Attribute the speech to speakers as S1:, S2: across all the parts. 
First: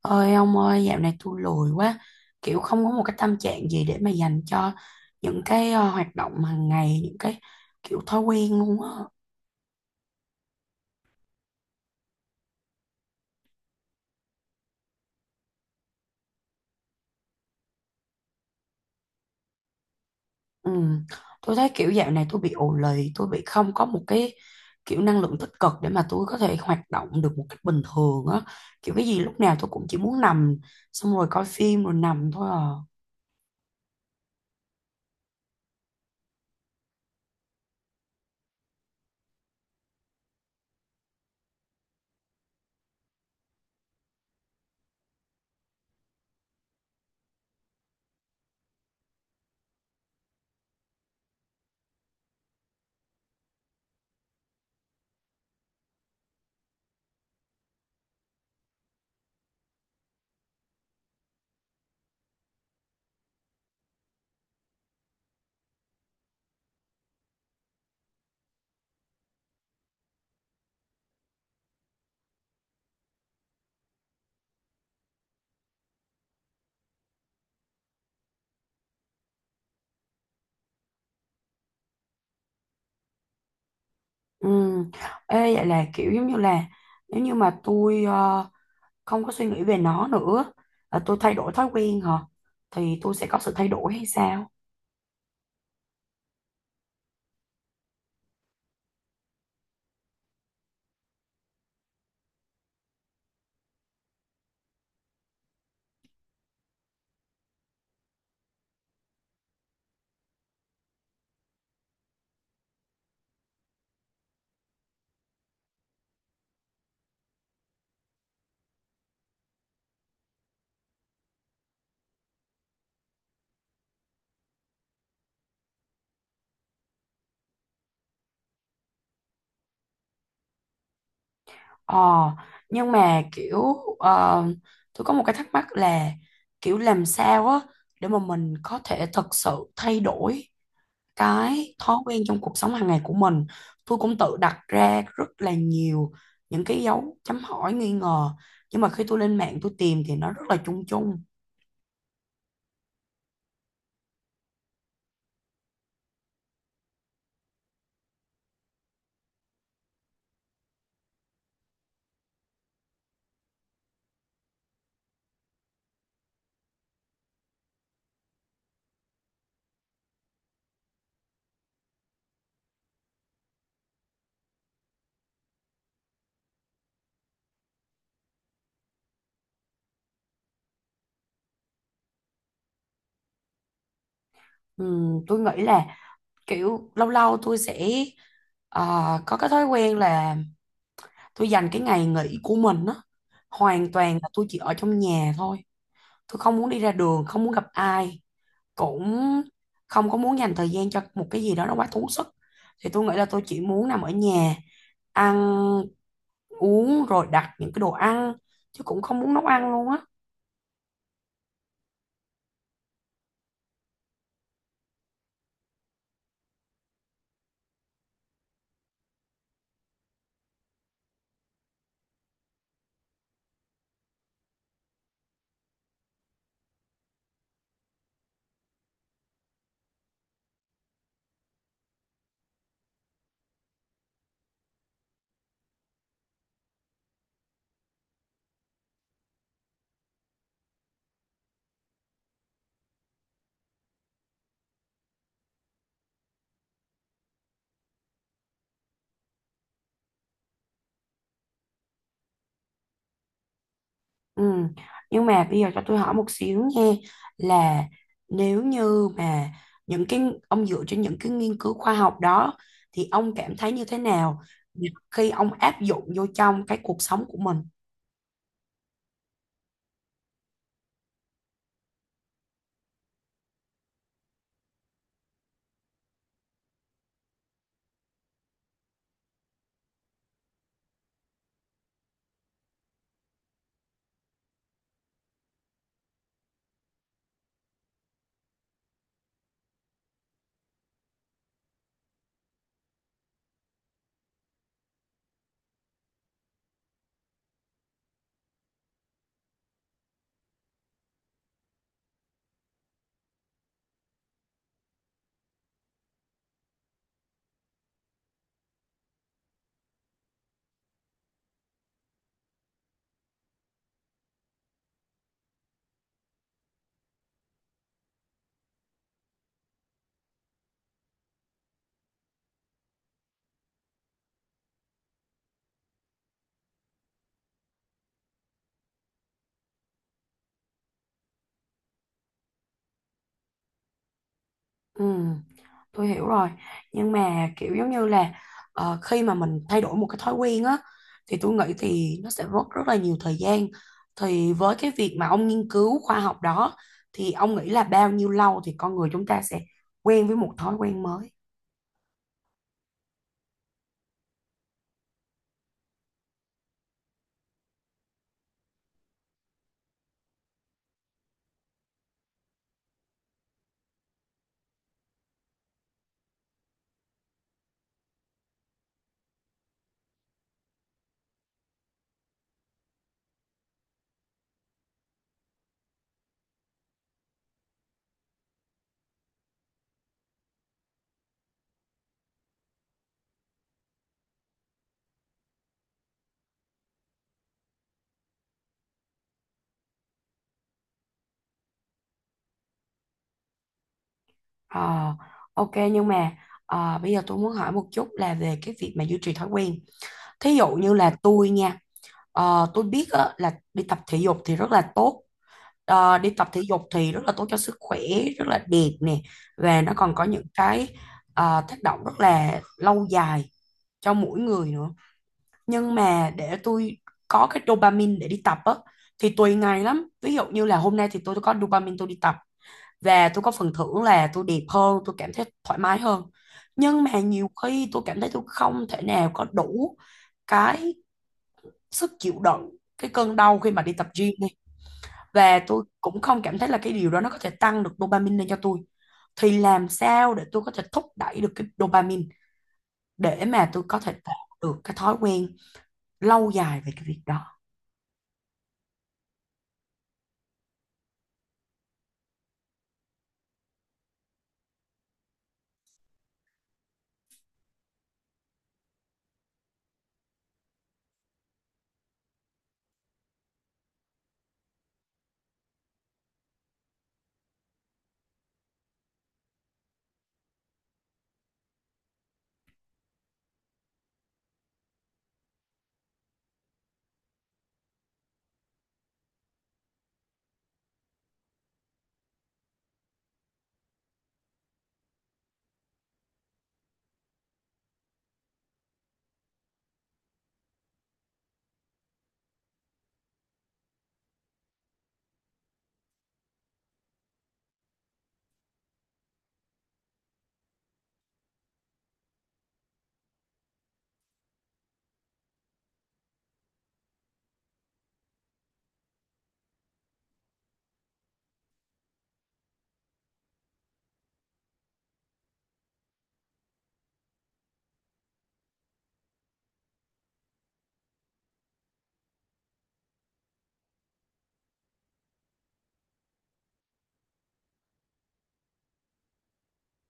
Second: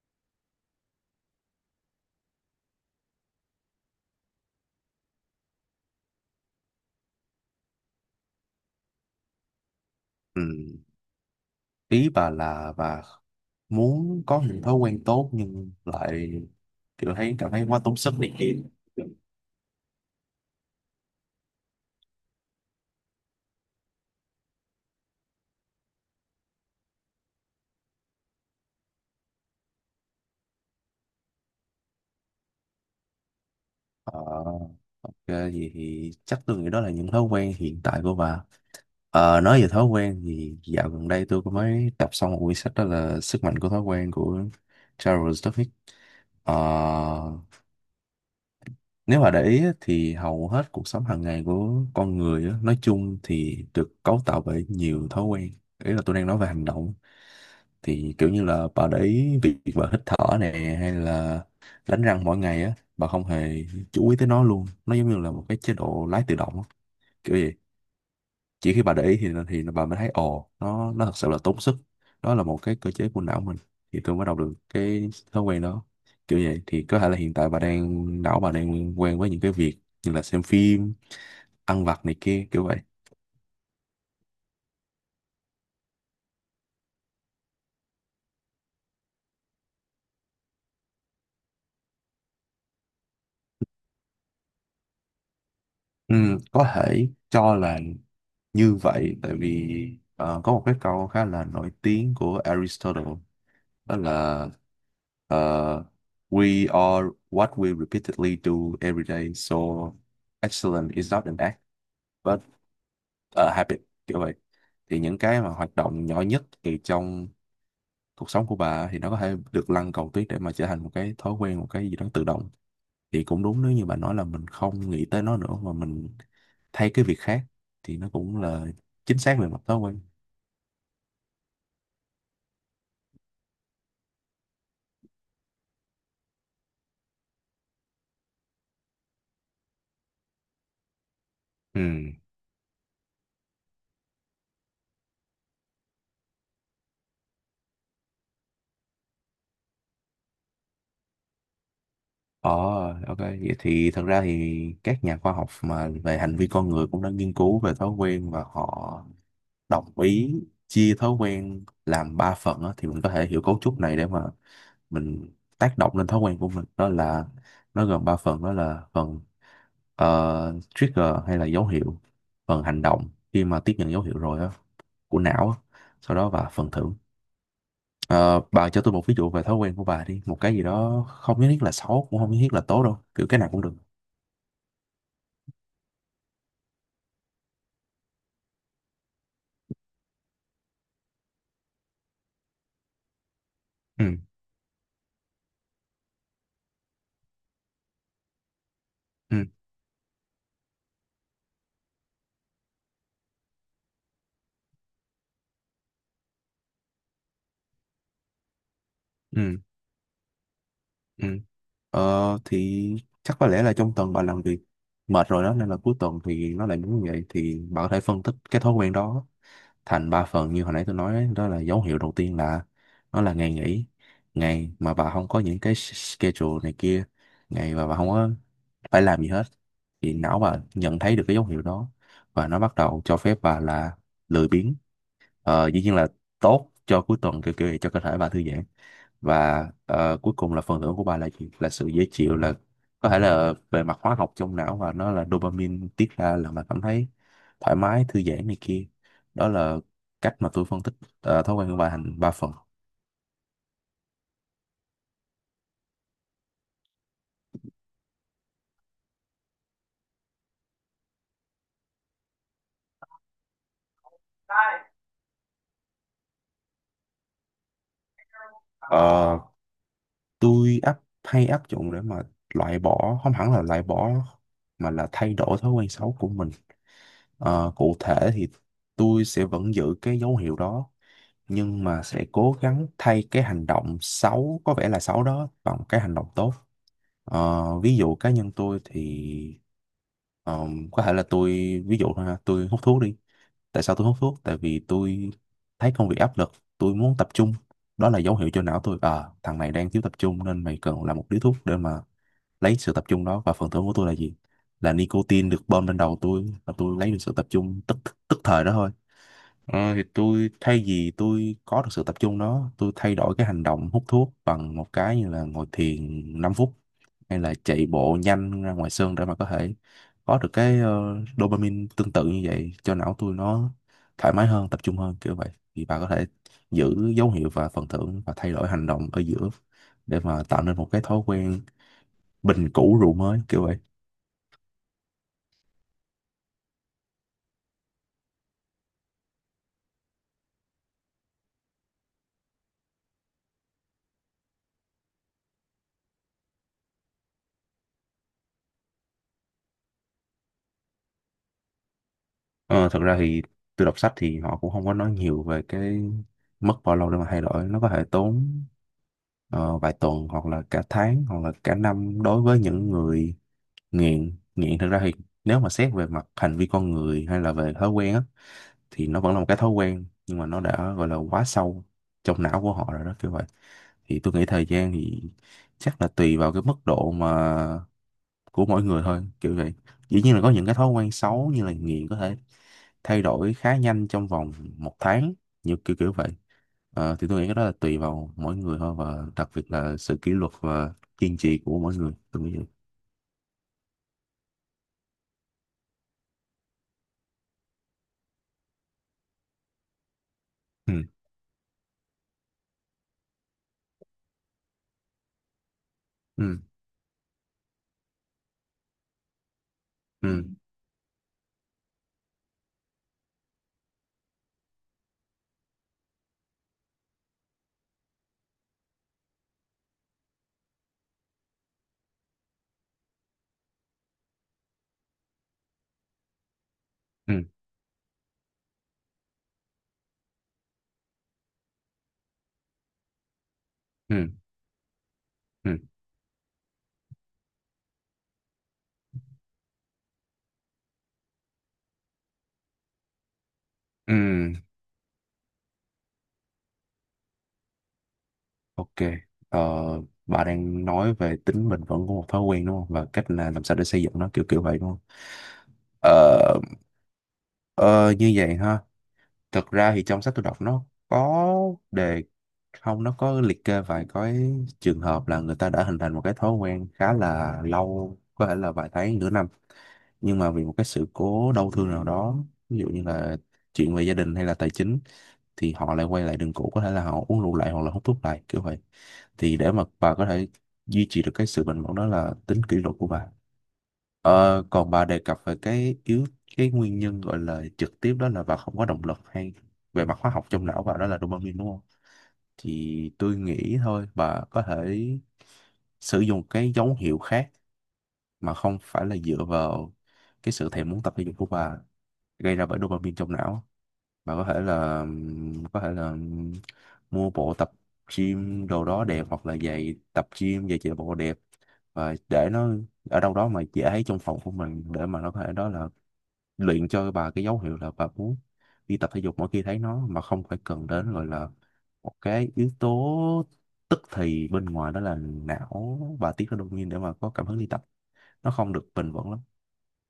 S1: Ơi ông ơi, dạo này tôi lười quá, kiểu không có một cái tâm trạng gì để mà dành cho những cái hoạt động hàng ngày, những cái kiểu thói quen luôn á.
S2: Ừ. Ý bà là bà muốn có những thói quen tốt nhưng lại kiểu cảm thấy quá tốn sức này kia.
S1: Ừ. Tôi thấy kiểu dạo này tôi bị ù lì, tôi bị không có một cái kiểu năng lượng tích cực để mà tôi có thể hoạt động được một cách bình thường á. Kiểu cái gì lúc nào tôi cũng chỉ muốn nằm, xong rồi coi phim rồi nằm thôi à.
S2: Ờ, ok, vậy thì chắc tôi nghĩ đó là những thói quen hiện tại của bà. Nói về thói quen thì dạo gần đây tôi có mới đọc xong một quyển sách đó là Sức mạnh của thói quen của Charles Duhigg. Ờ, Nếu mà để ý á, thì hầu hết cuộc sống hàng ngày của con người á, nói chung thì được cấu tạo bởi nhiều thói quen. Ý là tôi đang nói về hành động. Thì kiểu như là bà để ý việc bà hít thở nè hay là đánh răng mỗi ngày á, bà không hề chú ý tới nó luôn. Nó giống như là một cái chế độ lái tự động á, kiểu vậy, chỉ khi bà để ý thì bà mới thấy ồ nó thật sự là tốn sức, đó là một cái cơ chế của não mình thì tôi mới đọc được cái thói quen đó kiểu vậy, thì có thể là hiện tại bà đang não bà đang quen với những cái việc như là xem phim, ăn vặt này kia kiểu vậy.
S1: Ừ. Ê, vậy là kiểu giống như là nếu như mà tôi không có suy nghĩ về nó nữa, à, tôi thay đổi thói quen hả, thì tôi sẽ có sự thay đổi hay sao?
S2: Ừ, có thể cho là như vậy, tại vì có một cái câu khá là nổi tiếng của Aristotle, đó là ờ, we are what we repeatedly do every day, so excellence is not an act và habit, kiểu vậy. Thì những cái mà hoạt động nhỏ nhất thì trong cuộc sống của bà thì nó có thể được lăn cầu tuyết để mà trở thành một cái thói quen, một cái gì đó tự động, thì cũng đúng nếu như bà nói là mình không nghĩ tới nó nữa mà mình thay cái việc khác thì nó cũng là chính xác về mặt thói quen.
S1: Ờ nhưng mà kiểu ờ, tôi có một cái thắc mắc là kiểu làm sao á để mà mình có thể thật sự thay đổi cái
S2: Ừ.
S1: thói quen trong cuộc sống hàng ngày của mình. Tôi cũng tự đặt ra rất là nhiều những cái dấu chấm hỏi nghi ngờ, nhưng mà khi tôi lên mạng tôi tìm thì nó rất là chung chung.
S2: ờ ok, vậy thì thật ra thì các nhà khoa học mà về hành vi con người cũng đã nghiên cứu về thói quen, và họ đồng ý chia thói quen làm ba phần á, thì mình có thể hiểu cấu trúc này để mà mình tác động lên thói quen của mình, đó là nó gồm ba phần, đó là phần trigger hay là dấu hiệu, phần hành động khi mà tiếp nhận dấu hiệu rồi á của não á, sau đó, và phần thưởng. Ờ, bà cho tôi một ví dụ về thói quen của bà đi, một cái gì đó không nhất thiết là xấu cũng không nhất thiết là tốt đâu, kiểu cái nào cũng được.
S1: Tôi nghĩ là kiểu lâu lâu tôi sẽ ờ, có cái thói quen là tôi dành cái ngày nghỉ của mình á, hoàn
S2: Ừ.
S1: toàn là tôi chỉ ở trong nhà thôi. Tôi không muốn đi ra đường, không muốn gặp ai, cũng
S2: Ừ.
S1: không có muốn dành thời gian cho một cái gì đó nó quá tốn sức. Thì tôi nghĩ là tôi chỉ muốn nằm ở nhà, ăn uống rồi đặt những cái đồ ăn, chứ cũng không muốn nấu
S2: Ừ.
S1: ăn luôn á.
S2: Ừ. Thì chắc có lẽ là trong tuần bà làm việc mệt rồi đó nên là cuối tuần thì nó lại muốn như vậy, thì bà có thể phân tích cái thói quen đó thành ba phần như hồi nãy tôi nói ấy, đó là dấu hiệu đầu tiên là nó là ngày nghỉ, ngày mà bà không có những cái schedule này kia, ngày mà bà không có phải làm gì hết, thì não bà nhận thấy được cái dấu hiệu đó và nó bắt đầu cho phép bà là lười biếng. Dĩ nhiên là tốt cho cuối tuần kiểu kiểu vậy, cho cơ thể bà thư giãn. Và cuối cùng là phần thưởng của bà là gì, là sự dễ chịu, là có thể là về mặt hóa học trong não, và nó là dopamine tiết ra là mà cảm thấy thoải mái thư giãn này kia. Đó là cách mà tôi phân tích thói quen của bà thành ba phần.
S1: Ừ. Nhưng mà bây giờ cho tôi hỏi một xíu nha, là nếu như mà những cái ông dựa trên những cái nghiên cứu khoa học đó, thì ông cảm thấy như thế nào khi ông áp dụng vô trong cái cuộc sống của mình?
S2: Ờ, tôi áp dụng để mà loại bỏ, không hẳn là loại bỏ mà là thay đổi thói quen xấu của mình. Cụ thể thì tôi sẽ vẫn giữ cái dấu hiệu đó nhưng mà sẽ cố gắng thay cái hành động xấu có vẻ là xấu đó bằng cái hành động tốt. Ví dụ cá nhân tôi thì có thể là tôi, ví dụ thôi ha, tôi hút thuốc đi. Tại sao tôi hút thuốc, tại vì tôi thấy công việc áp lực, tôi muốn tập trung, đó là dấu hiệu cho não tôi à thằng này đang thiếu tập trung nên mày cần làm một điếu thuốc để mà lấy sự tập trung đó, và phần thưởng của tôi là gì, là nicotine được bơm lên đầu tôi và tôi lấy được sự tập trung tức tức thời đó thôi. Thì tôi thay vì tôi có được sự tập trung đó, tôi thay đổi cái hành động hút thuốc bằng một cái như là ngồi thiền 5 phút hay là chạy bộ nhanh ra ngoài sân để mà có thể có được cái dopamine tương tự như vậy cho não tôi, nó thoải mái hơn, tập trung hơn kiểu vậy. Thì bà có thể giữ dấu hiệu và phần thưởng và thay đổi hành động ở giữa để mà tạo nên một cái thói quen, bình cũ rượu mới kiểu vậy.
S1: Ừ, tôi hiểu rồi. Nhưng mà kiểu giống như là, khi mà mình thay đổi một cái thói quen á thì tôi nghĩ thì nó sẽ mất rất là nhiều thời gian. Thì với cái việc mà ông nghiên cứu khoa học đó, thì ông nghĩ là bao nhiêu lâu thì con người chúng ta sẽ quen với một thói quen mới?
S2: Ờ, Thật ra thì tôi đọc sách thì họ cũng không có nói nhiều về cái mất bao lâu để mà thay đổi. Nó có thể tốn vài tuần hoặc là cả tháng hoặc là cả năm đối với những người nghiện. Nghiện thật ra thì nếu mà xét về mặt hành vi con người hay là về thói quen á, thì nó vẫn là một cái thói quen nhưng mà nó đã gọi là quá sâu trong não của họ rồi đó kiểu vậy. Thì tôi nghĩ thời gian thì chắc là tùy vào cái mức độ mà của mỗi người thôi kiểu vậy, dĩ nhiên là có những cái thói quen xấu như là nghiện có thể thay đổi khá nhanh trong vòng một tháng như kiểu kiểu vậy. Thì tôi nghĩ cái đó là tùy vào mỗi người thôi, và đặc biệt là sự kỷ luật và kiên trì của mỗi người, tôi nghĩ vậy.
S1: Ờ, ok, nhưng mà bây giờ tôi muốn hỏi một chút là về cái việc mà duy trì thói quen. Thí dụ như
S2: Ừ.
S1: là tôi nha, tôi biết á, là đi tập thể dục thì rất là tốt. Ờ, đi tập
S2: Ừ.
S1: thể dục thì rất là tốt cho sức khỏe, rất là đẹp nè, và nó còn có những
S2: Ừ.
S1: cái tác động rất là lâu dài cho mỗi người nữa. Nhưng mà để tôi có cái dopamine để đi tập á thì tùy ngày lắm. Ví dụ như là hôm nay thì tôi có dopamine, tôi đi tập về tôi có phần thưởng là tôi đẹp hơn, tôi cảm thấy thoải mái hơn. Nhưng mà
S2: Ừ.
S1: nhiều khi tôi cảm thấy tôi không thể nào có đủ cái sức chịu đựng cái cơn đau khi mà đi tập
S2: Ừ.
S1: gym đi, và
S2: Ừ.
S1: tôi cũng không cảm thấy là cái điều đó nó có thể tăng được dopamine lên cho tôi. Thì làm sao để tôi có thể thúc đẩy được cái dopamine để mà tôi có thể tạo
S2: Ừ.
S1: được cái thói quen lâu dài về cái việc đó?
S2: Ok, ờ, bà đang nói về tính bền vững của một thói quen đúng không, và cách là làm sao để xây dựng nó kiểu kiểu vậy đúng không. ờ, ờ, Như vậy ha, thật ra thì trong sách tôi đọc nó có đề không nó có liệt kê vài cái trường hợp là người ta đã hình thành một cái thói quen khá là lâu, có thể là vài tháng nửa năm, nhưng mà vì một cái sự cố đau thương nào đó, ví dụ như là chuyện về gia đình hay là tài chính, thì họ lại quay lại đường cũ, có thể là họ uống rượu lại hoặc là hút thuốc lại kiểu vậy. Thì để mà bà có thể duy trì được cái sự bình ổn đó là tính kỷ luật của bà. Ờ, Còn bà đề cập về cái nguyên nhân gọi là trực tiếp, đó là bà không có động lực, hay về mặt hóa học trong não bà đó là dopamine đúng không? Thì tôi nghĩ thôi bà có thể sử dụng cái dấu hiệu khác mà không phải là dựa vào cái sự thèm muốn tập thể dục của bà gây ra bởi dopamine trong não. Bà có thể là có thể là mua bộ tập gym đồ đó đẹp hoặc là giày tập gym giày chạy bộ đẹp và để nó ở đâu đó mà dễ thấy trong phòng của mình, để mà nó có thể đó là luyện cho bà cái dấu hiệu là bà muốn đi tập thể dục mỗi khi thấy nó, mà không phải cần đến gọi là một cái yếu tố tức thì bên ngoài, đó là não bà tiết ra dopamine để mà có cảm hứng đi tập, nó không được bền vững lắm.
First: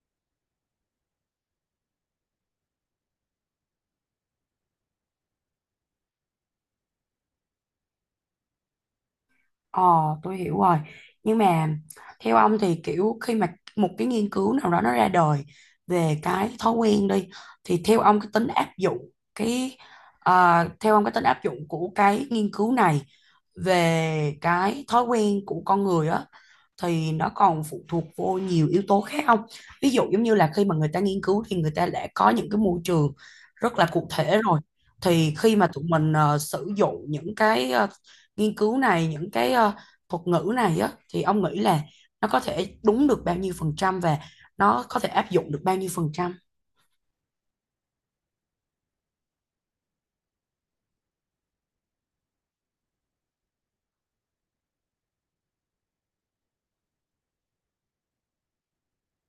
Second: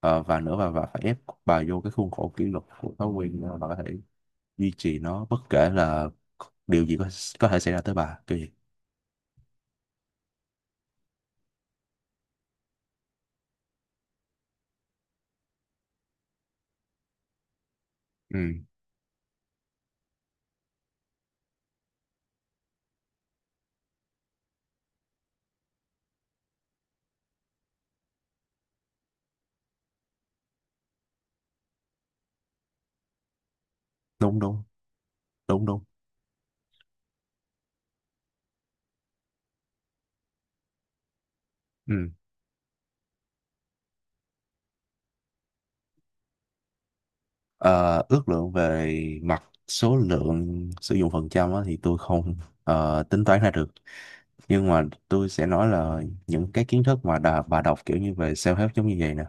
S2: Và nữa bà phải ép bà vô cái khuôn khổ kỷ luật của thói quen để bà có thể duy trì nó bất kể là điều gì có thể xảy ra tới bà kiểu gì.
S1: Ờ, tôi hiểu rồi. Nhưng mà theo ông thì kiểu khi mà một cái nghiên cứu nào đó nó ra đời về cái thói quen đi, thì theo ông cái
S2: Ừ.
S1: tính áp dụng cái à, theo ông cái tính áp dụng của cái nghiên cứu này về cái thói quen của con người á, thì nó còn phụ thuộc vô nhiều yếu tố khác không? Ví dụ giống như là khi mà người ta nghiên cứu thì người ta đã có những cái môi trường rất là cụ thể
S2: Đúng.
S1: rồi.
S2: Đúng.
S1: Thì khi mà
S2: Đúng.
S1: tụi
S2: Đúng.
S1: mình sử dụng những cái nghiên cứu này, những cái thuật ngữ này á, thì ông nghĩ là
S2: Ừ.
S1: nó có thể đúng được bao nhiêu phần trăm, và nó có thể áp dụng được bao nhiêu phần trăm?
S2: Ờ, Ước lượng về mặt số lượng sử dụng phần trăm á, thì tôi không tính toán ra được, nhưng mà tôi sẽ nói là những cái kiến thức mà bà đọc kiểu như về self-help giống như vậy nè,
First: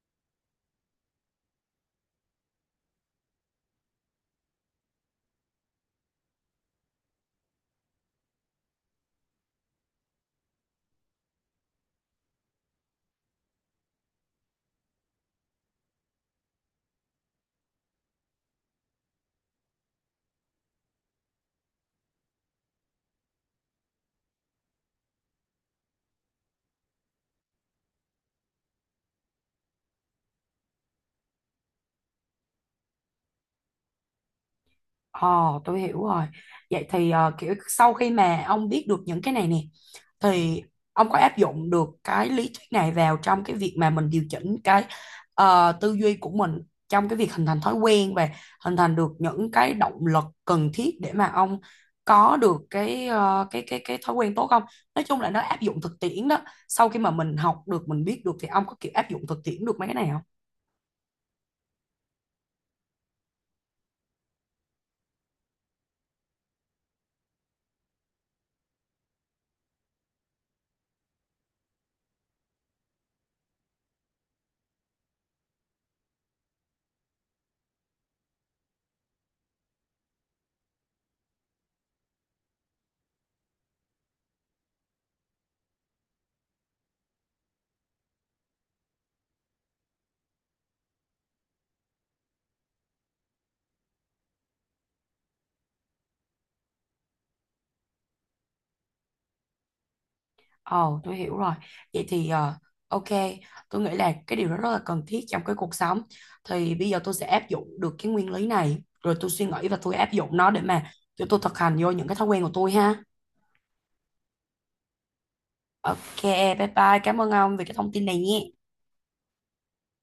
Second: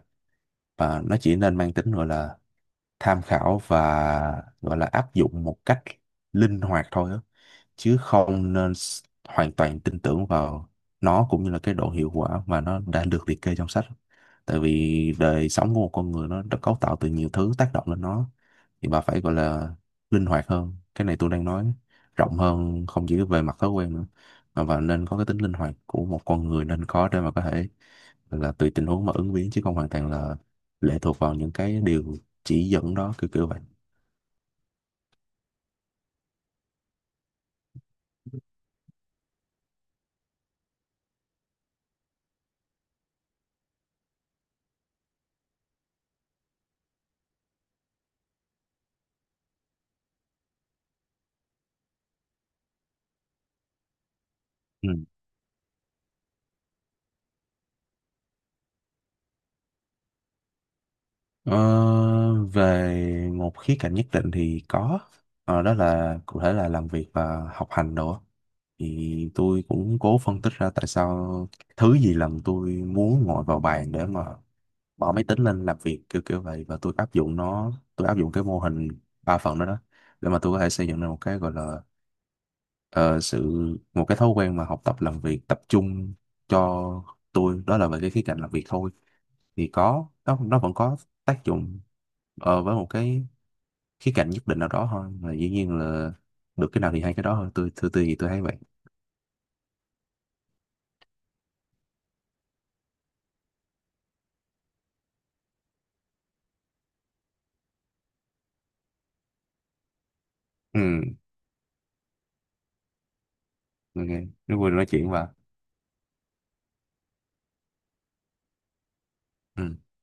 S2: và nó chỉ nên mang tính gọi là tham khảo và gọi là áp dụng một cách linh hoạt thôi á, chứ không nên hoàn toàn tin tưởng vào nó, cũng như là cái độ hiệu quả mà nó đã được liệt kê trong sách. Tại vì đời sống của một con người nó đã cấu tạo từ nhiều thứ tác động lên nó, thì bà phải gọi là linh hoạt hơn, cái này tôi đang nói rộng hơn không chỉ về mặt thói quen nữa, mà và nên có cái tính linh hoạt của một con người nên có để mà có thể là tùy tình huống mà ứng biến, chứ không hoàn toàn là lệ thuộc vào những cái điều chỉ dẫn đó kiểu kiểu vậy.
S1: Ồ, tôi hiểu rồi. Vậy thì kiểu sau khi mà ông biết được những cái này nè, thì ông có áp dụng được cái lý thuyết này vào trong cái việc mà mình điều chỉnh cái tư duy của mình trong cái việc hình thành thói quen, và hình thành được những cái động lực cần thiết để mà ông có được cái thói quen tốt không? Nói chung là nó áp dụng thực tiễn đó. Sau khi mà mình học được, mình biết được, thì ông có kiểu áp dụng thực tiễn được mấy cái này không?
S2: Ờ, Về một khía cạnh nhất định thì có. Đó là cụ thể là làm việc và học hành đồ á. Thì tôi cũng cố phân tích ra tại sao thứ gì làm tôi muốn ngồi vào bàn để mà bỏ máy tính lên làm việc kiểu kiểu vậy, và tôi áp dụng nó, tôi áp dụng cái mô hình ba phần đó đó, để mà tôi có thể xây dựng ra một cái gọi là ờ, sự một cái thói quen mà học tập làm việc tập trung cho tôi, đó là về cái khía cạnh làm việc thôi. Thì có, nó vẫn có tác dụng với một cái khía cạnh nhất định nào đó thôi, và dĩ nhiên là được cái nào thì hay cái đó thôi, tôi thì tôi thấy vậy.
S1: Ồ, tôi hiểu rồi. Vậy thì ok, tôi nghĩ là cái điều đó rất là cần thiết trong cái cuộc sống. Thì bây giờ tôi sẽ áp dụng được cái nguyên lý này, rồi tôi suy nghĩ và tôi áp dụng nó để
S2: Ừ.
S1: mà cho tôi thực hành vô những cái thói quen của tôi ha.
S2: Ok, rất vui được nói chuyện và.
S1: Ok, bye bye. Cảm ơn ông vì cái thông tin này nhé.
S2: Ừ.